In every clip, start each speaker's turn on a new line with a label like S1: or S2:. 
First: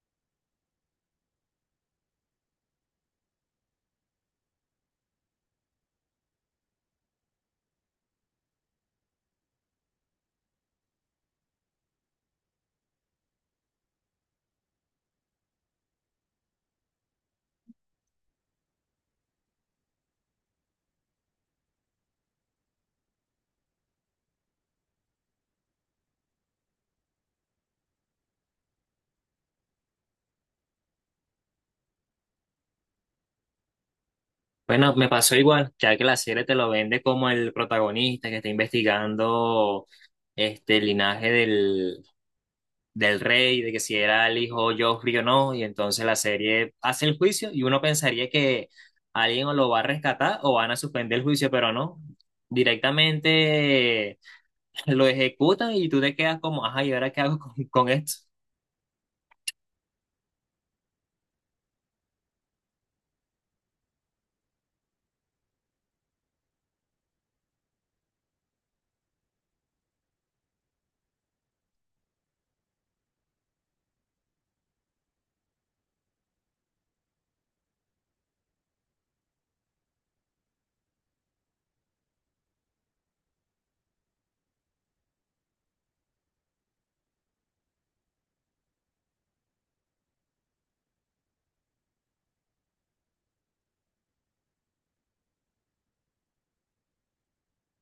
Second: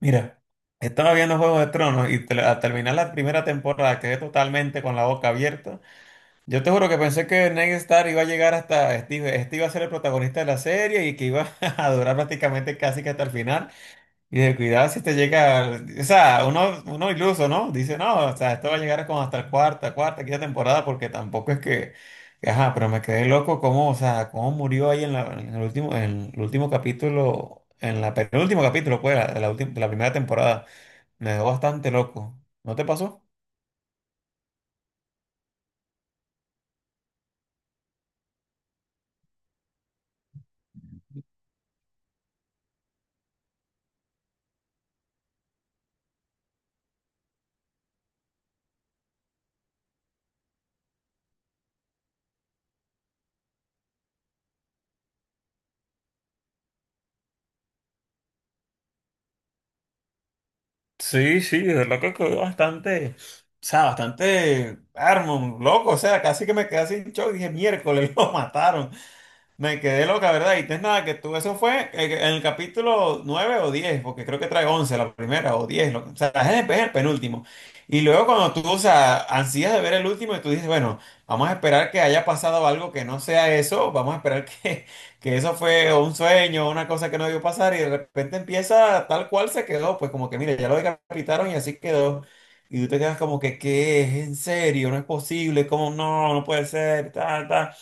S1: Mira, estaba viendo Juego de Tronos al terminar la primera temporada quedé totalmente con la boca abierta. Yo te juro que pensé que Ned Stark iba a llegar hasta Steve, este iba a ser el protagonista de la serie y que iba a durar prácticamente casi que hasta el final. Y de cuidado si te llega, o sea, uno iluso, ¿no? Dice, no, o sea, esto va a llegar como hasta la cuarta, quinta temporada porque tampoco es que, ajá, pero me quedé loco cómo, o sea, cómo murió ahí en el último capítulo. En la penúltimo capítulo, pues, de la primera temporada. Me dejó bastante loco. ¿No te pasó?
S2: Bueno, me pasó igual, ya que la serie te lo vende como el protagonista que está investigando el linaje del rey, de que si era el hijo Joffrey o no, y entonces la serie hace el juicio y uno pensaría que alguien o lo va a rescatar o van a suspender el juicio, pero no, directamente lo ejecutan y tú te quedas como, ajá, ¿y ahora qué hago con esto?
S1: Sí, sí, de verdad que quedó bastante, o sea, bastante loco, o sea, casi que me quedé sin shock, dije, miércoles, lo mataron. Me quedé loca, ¿verdad? Y no es nada que tú, eso fue en el capítulo 9 o 10 porque creo que trae 11 la primera o o sea, es el penúltimo. Y luego cuando tú, o sea, ansías de ver el último y tú dices, bueno, vamos a esperar que haya pasado algo que no sea eso, vamos a esperar que eso fue un sueño, una cosa que no debió pasar y de repente empieza tal cual se quedó, pues como que, mire, ya lo decapitaron y así quedó. Y tú te quedas como que, ¿qué es? ¿En serio? No es posible, ¿cómo no? No puede ser, tal, tal.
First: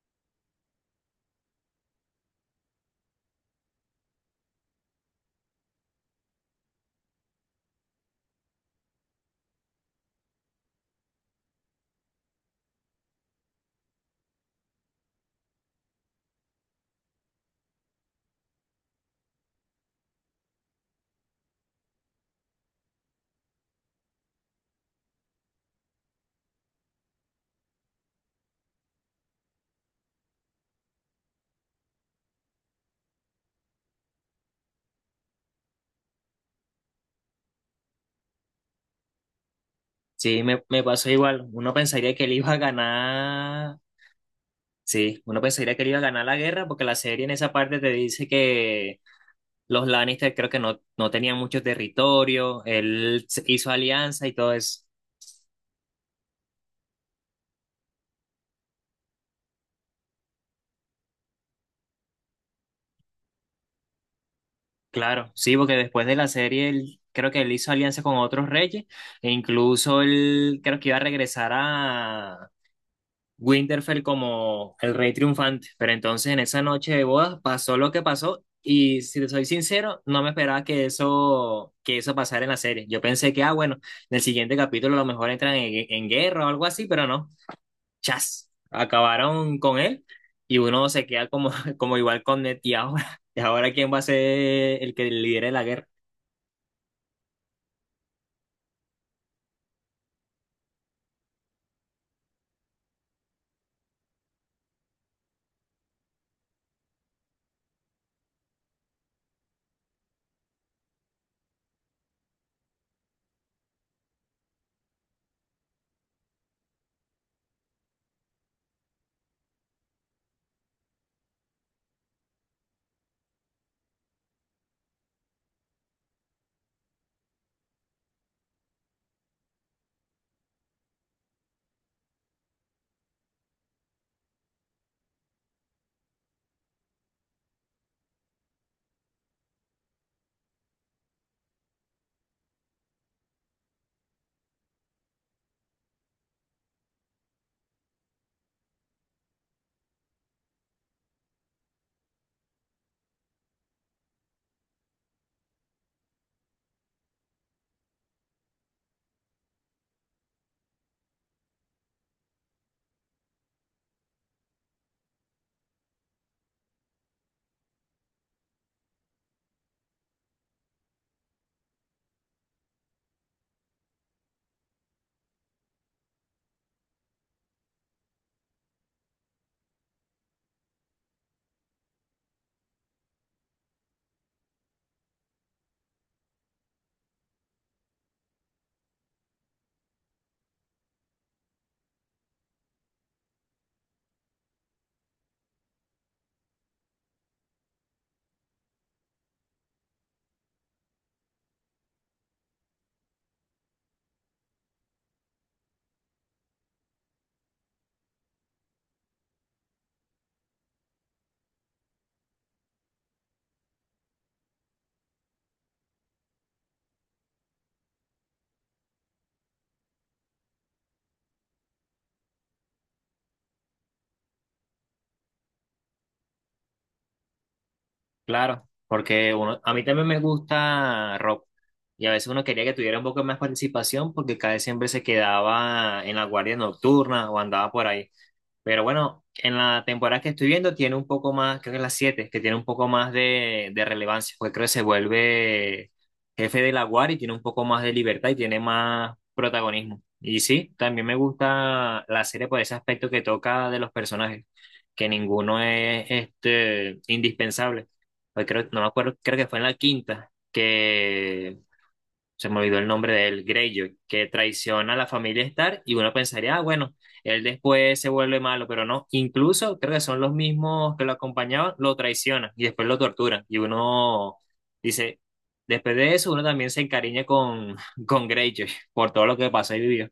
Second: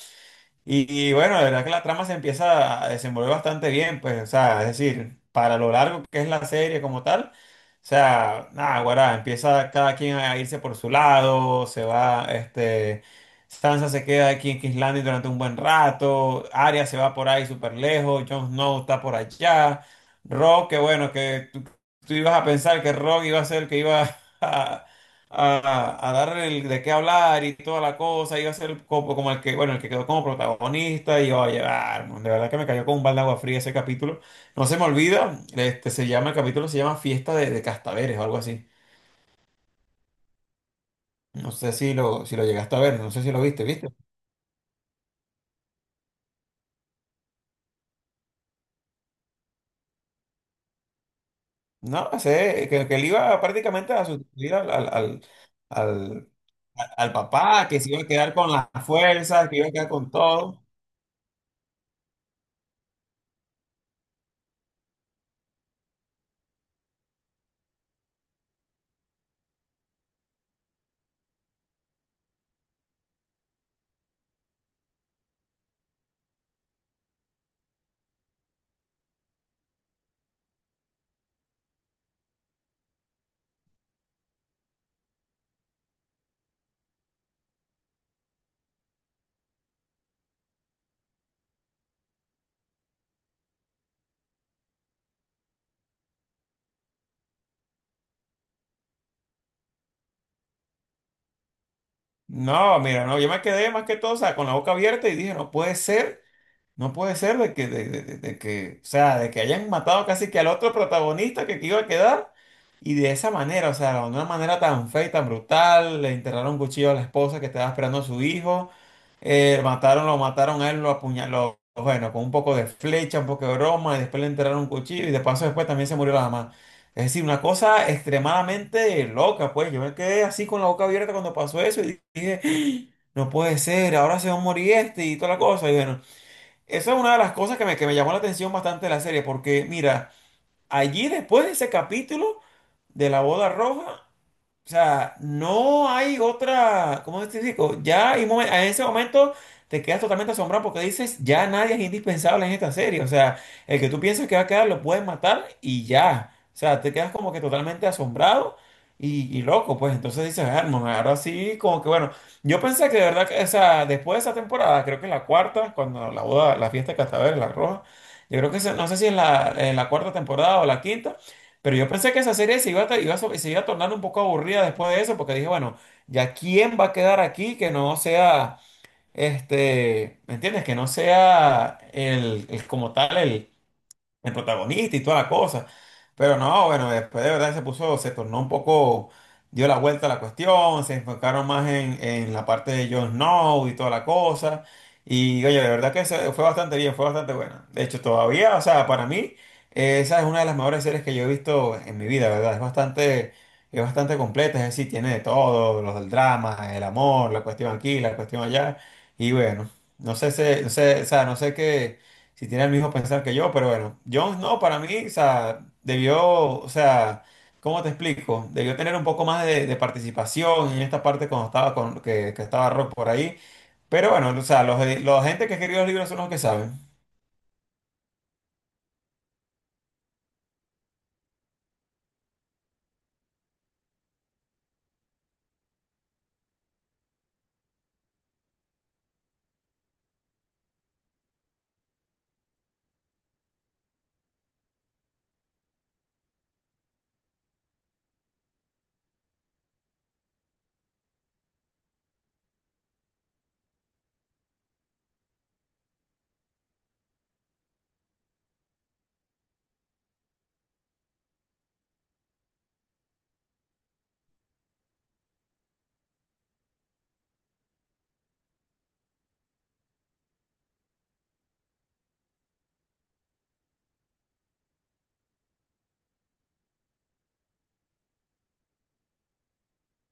S1: Y bueno, la verdad que la trama se empieza a desenvolver bastante bien, pues, o sea, es decir, para lo largo que es la serie como tal, o sea, nada, guará, empieza cada quien a irse por su lado, se va, este, Sansa se queda aquí en King's Landing durante un buen rato, Arya se va por ahí súper lejos, Jon Snow está por allá, Rock, que bueno, tú ibas a pensar que Rock iba a ser el que iba a, a dar el, de qué hablar y toda la cosa, iba a ser como, como el que, bueno, el que quedó como protagonista y iba a llevar, de verdad que me cayó con un balde de agua fría ese capítulo. No se me olvida, este se llama, el capítulo se llama Fiesta de Castaveres o algo así.
S2: Sí, me pasó igual,
S1: No sé
S2: uno
S1: si
S2: pensaría que
S1: lo,
S2: él
S1: si lo
S2: iba a
S1: llegaste a ver, no sé si lo viste,
S2: ganar.
S1: ¿viste?
S2: Sí, uno pensaría que le iba a ganar la guerra porque la serie en esa parte te dice que los Lannister creo que no tenían mucho
S1: No,
S2: territorio,
S1: sé, que él iba
S2: hizo
S1: prácticamente a
S2: alianza y todo
S1: sustituir
S2: eso.
S1: al, al papá, que se iba a quedar con las fuerzas, que iba a quedar con todo.
S2: Claro, sí, porque después de la serie él, creo que él hizo alianza con otros reyes e incluso él creo que iba a regresar Winterfell como el rey triunfante, pero entonces en esa noche de bodas pasó lo que pasó y si te soy sincero, no me esperaba que eso pasara en la serie. Yo pensé que, ah, bueno, en el siguiente capítulo a lo mejor entran en guerra o algo así, pero no, chas, acabaron con él y uno se queda como, como igual con Ned y ahora ¿quién va a ser el que lidere la guerra?
S1: No, mira, no, yo me quedé más que todo, o sea, con la boca abierta y dije, no puede ser. No puede ser de que, o sea, de que hayan matado casi que al otro protagonista que iba a quedar y de esa manera, o sea, de una manera tan fea y tan brutal, le enterraron un cuchillo a la esposa que estaba esperando a su hijo, mataron, lo mataron a él, lo apuñaló, bueno, con un poco de flecha, un poco de broma, y después le enterraron un cuchillo y de paso después también se murió la mamá. Es decir, una cosa extremadamente loca, pues yo me quedé así con la boca abierta cuando pasó eso y dije, "¡Ah! No puede ser, ahora se va a morir este y toda la cosa", y bueno. Esa es una de las cosas que me llamó la atención bastante de la serie, porque mira, allí después de ese capítulo de la boda roja, o sea, no hay otra, ¿cómo te digo? Ya hay momen- en ese momento te quedas totalmente asombrado porque dices, ya nadie es indispensable en esta serie. O sea, el que tú piensas que va a quedar lo puedes matar y ya. O sea, te quedas como que totalmente asombrado y loco, pues. Entonces dices, hermano, ahora sí, como que bueno. Yo pensé que de verdad, que, o sea, después de esa temporada, creo que la cuarta, cuando la boda, la fiesta de Castaver, la roja, yo creo que esa- no sé si es la, en la cuarta temporada o la quinta. Pero yo pensé que esa serie se iba a, iba a so- se iba a tornar un poco aburrida después de eso, porque dije, bueno, ¿ya quién va a quedar aquí que no sea, este, ¿me entiendes? Que no sea el- como tal el protagonista y toda la cosa. Pero no, bueno, después de verdad se puso, se tornó un poco, dio la vuelta a la cuestión, se enfocaron más en la parte de Jon Snow y toda la cosa. Y oye, de verdad que se- fue bastante bien, fue bastante buena. De hecho, todavía, o sea, para mí, esa es una de las mejores series que yo he visto en mi vida, ¿verdad? Es bastante completa, es decir, tiene de todo, los del drama, el amor, la cuestión aquí, la cuestión allá. Y bueno, no sé, o sea, no sé qué si tiene el mismo pensar que yo, pero bueno, Jones no, para mí, o sea, debió, o sea, ¿cómo te explico? Debió tener un poco más de participación en esta parte cuando estaba con, que estaba Rock por ahí. Pero bueno, o sea, los gente que escribió los libros son los que saben.
S2: Claro, porque uno, a mí también me gusta rock y a veces uno quería que tuviera un poco más participación porque cada vez siempre se quedaba en la guardia nocturna o andaba por ahí. Pero bueno, en la temporada que estoy viendo tiene un poco más, creo que es la 7 que tiene un poco más de relevancia, pues creo que se vuelve jefe de la guardia y tiene un poco más de libertad y tiene más protagonismo. Y sí, también me gusta la serie por ese aspecto que toca de los personajes, que ninguno es este, indispensable. Pues creo, no me acuerdo, creo que fue en la quinta, que se me olvidó el nombre de él, Greyjoy, que traiciona a la familia Stark y uno pensaría, ah, bueno, él después se vuelve malo, pero no, incluso creo que son los mismos que lo acompañaban, lo traicionan y después lo torturan y uno dice, después de eso uno también se encariña con, con Greyjoy por todo lo que pasó y vivió.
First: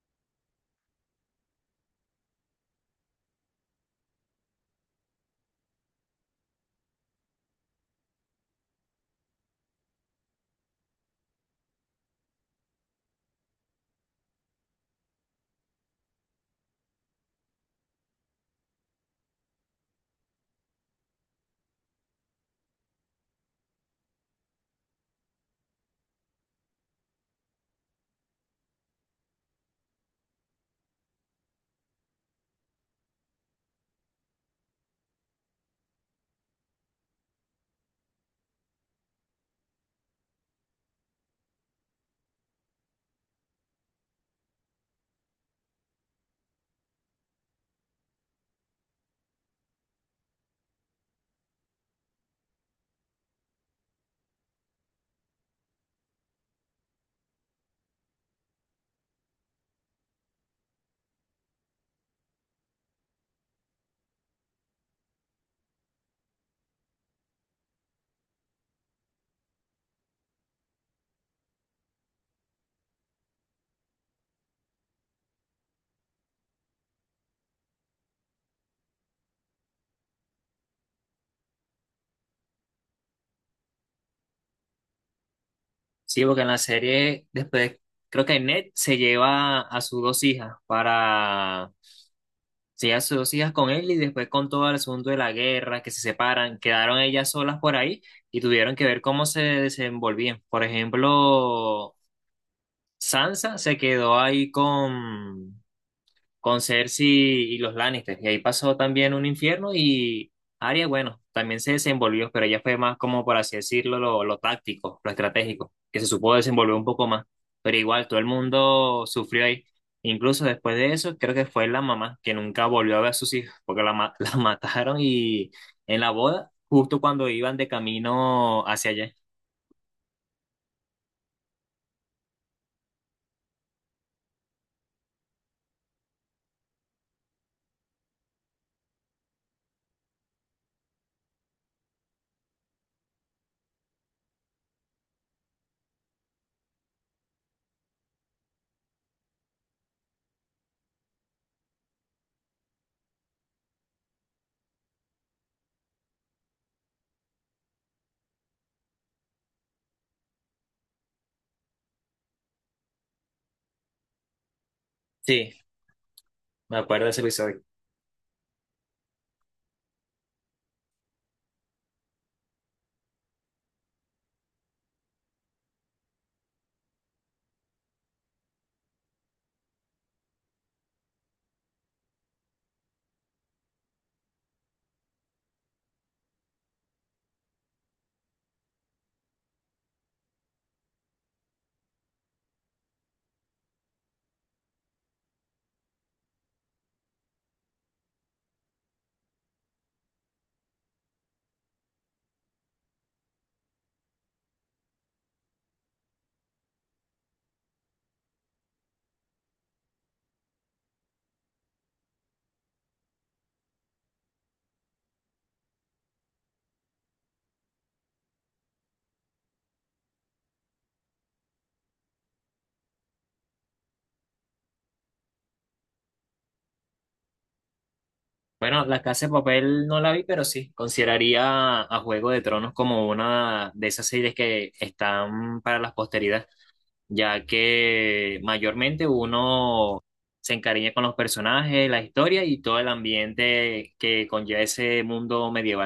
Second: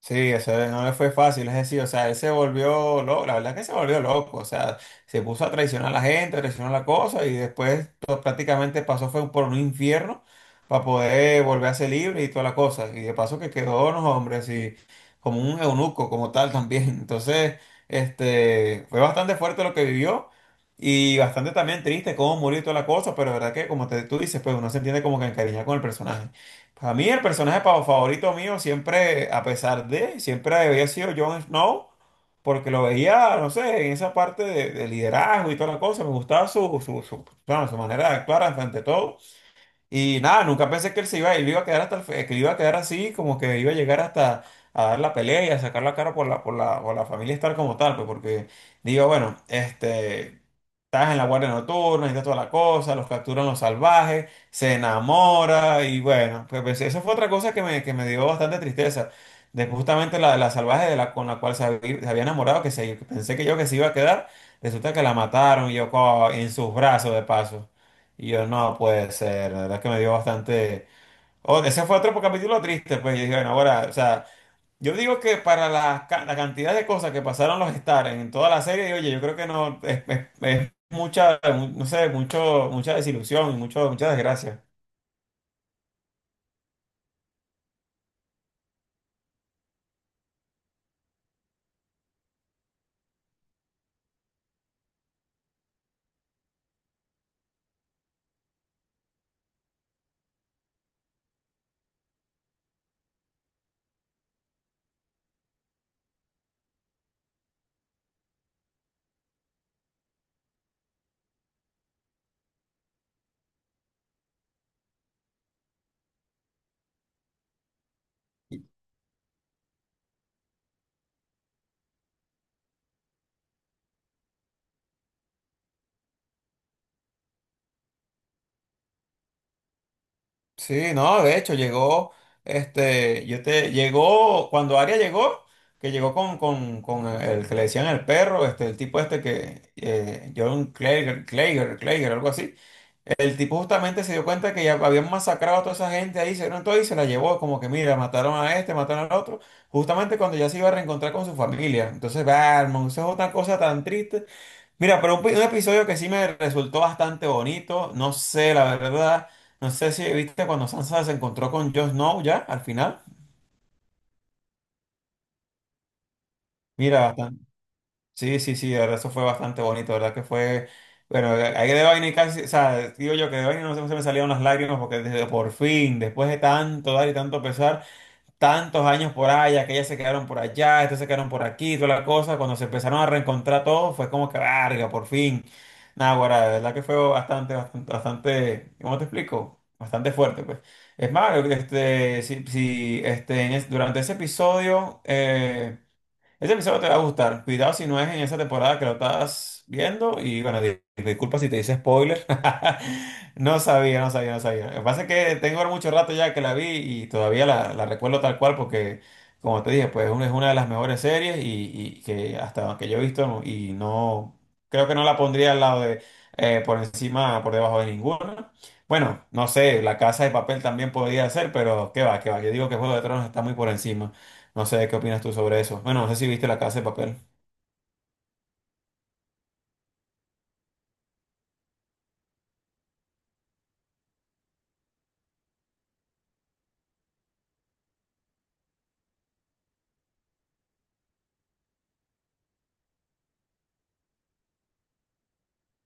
S1: Sí, eso no le fue fácil, es decir, o sea, él se volvió loco, la verdad es que se volvió loco, o sea, se puso a traicionar a la gente, a traicionar la cosa y después to- prácticamente pasó fue por un infierno para poder volver a ser libre y toda la cosa. Y de paso que quedó, no, hombre, así como un eunuco como tal también. Entonces, este, fue bastante fuerte lo que vivió y bastante también triste cómo murió y toda la cosa, pero la verdad que como te, tú dices, pues uno se entiende como que encariñado con el personaje. Para mí el personaje pa- favorito mío siempre, a pesar de, siempre había sido Jon Snow, porque lo veía, no sé, en esa parte de liderazgo y toda la cosa, me gustaba bueno, su manera de actuar ante todo. Y nada, nunca pensé que él se iba, él iba a quedar hasta el fe- que iba a quedar así, como que iba a llegar hasta a dar la pelea y a sacar la cara por la, por la familia estar como tal, pues porque digo, bueno, este, estás en la guardia nocturna, está toda la cosa, los capturan los salvajes, se enamora y bueno, pues, eso fue otra cosa que me dio bastante tristeza. De justamente la, la salvaje de la, con la cual se había enamorado, que se, pensé que yo que se iba a quedar, resulta que la mataron y yo co- en sus brazos de paso. Y yo, no puede ser, la verdad que me dio bastante... Oh, ese fue otro capítulo triste, pues yo dije, bueno, ahora, o sea, yo digo que para la, ca- la cantidad de cosas que pasaron los Star en toda la serie, oye, yo creo que no, es mucha, mu- no sé, mucho, mucha desilusión y mucho, mucha desgracia.
S2: Sí, porque en la serie después creo que Ned se lleva a sus dos hijas para sí, a dos hijas con él y después con todo el asunto de la guerra, que se separan, quedaron ellas solas por ahí y tuvieron que ver cómo se desenvolvían. Por ejemplo, Sansa se quedó ahí con Cersei y los Lannister. Y ahí pasó también un infierno y Arya, bueno, también se desenvolvió, pero ella fue más como, por así decirlo, lo táctico, lo estratégico, que se supo desenvolver un poco más. Pero igual, todo el mundo sufrió ahí. Incluso después de eso, creo que fue la mamá, que nunca volvió a ver a sus hijos, porque la mataron y en la boda, justo cuando iban de camino hacia allá.
S1: Sí, no, de hecho, llegó, este, yo te, llegó, cuando Aria llegó, que llegó con con el que le decían el perro, este, el tipo este que, John Clager, algo así. El tipo justamente se dio cuenta que ya habían masacrado a toda esa gente ahí, se dieron todo y se la llevó, como que mira, mataron a este, mataron al otro, justamente cuando ya se iba a reencontrar con su familia. Entonces, va, hermano, eso es otra cosa tan triste. Mira, pero un, pi- un episodio que sí me resultó bastante bonito, no sé, la verdad, no sé si viste cuando Sansa se encontró con Jon Snow ya al final.
S2: Sí, me acuerdo de
S1: Mira,
S2: ese episodio.
S1: sí, sí, sí, la verdad, eso fue bastante bonito, la ¿verdad? Que fue, bueno, ahí de vaina y casi, o sea, digo yo que de vaina no se, no se me salieron las lágrimas porque desde por fin, después de tanto dar y tanto pesar, tantos años por allá, que ellas se quedaron por allá, estos se quedaron por aquí, toda la cosa, cuando se empezaron a reencontrar todos, fue como que, verga, por fin. Nada, guarda, de verdad que fue bastante, bastante, bastante, ¿cómo te explico? Bastante fuerte, pues. Es más, este, si, si, este, en es- durante ese episodio, eh. Ese episodio te va a gustar. Cuidado si no es en esa temporada que lo estás viendo. Y bueno, di- disculpa si te hice spoiler. No sabía. Lo que pasa es que tengo mucho rato ya que la vi y todavía la, la recuerdo tal cual porque, como te dije, pues es una de las mejores series y que hasta que yo he visto no- y no, creo que no la pondría al lado de, por encima, por debajo de ninguna. Bueno, no sé, La Casa de Papel también podría ser, pero qué va, qué va. Yo digo que Juego de Tronos está muy por encima. No sé qué opinas tú sobre eso. Bueno, no sé si viste La Casa de Papel.
S2: Bueno, La Casa de Papel no la vi, pero sí, consideraría a Juego de Tronos como una de esas series que están para la posteridad, ya que mayormente uno se encariña con los personajes, la historia y todo el ambiente que conlleva ese mundo medieval.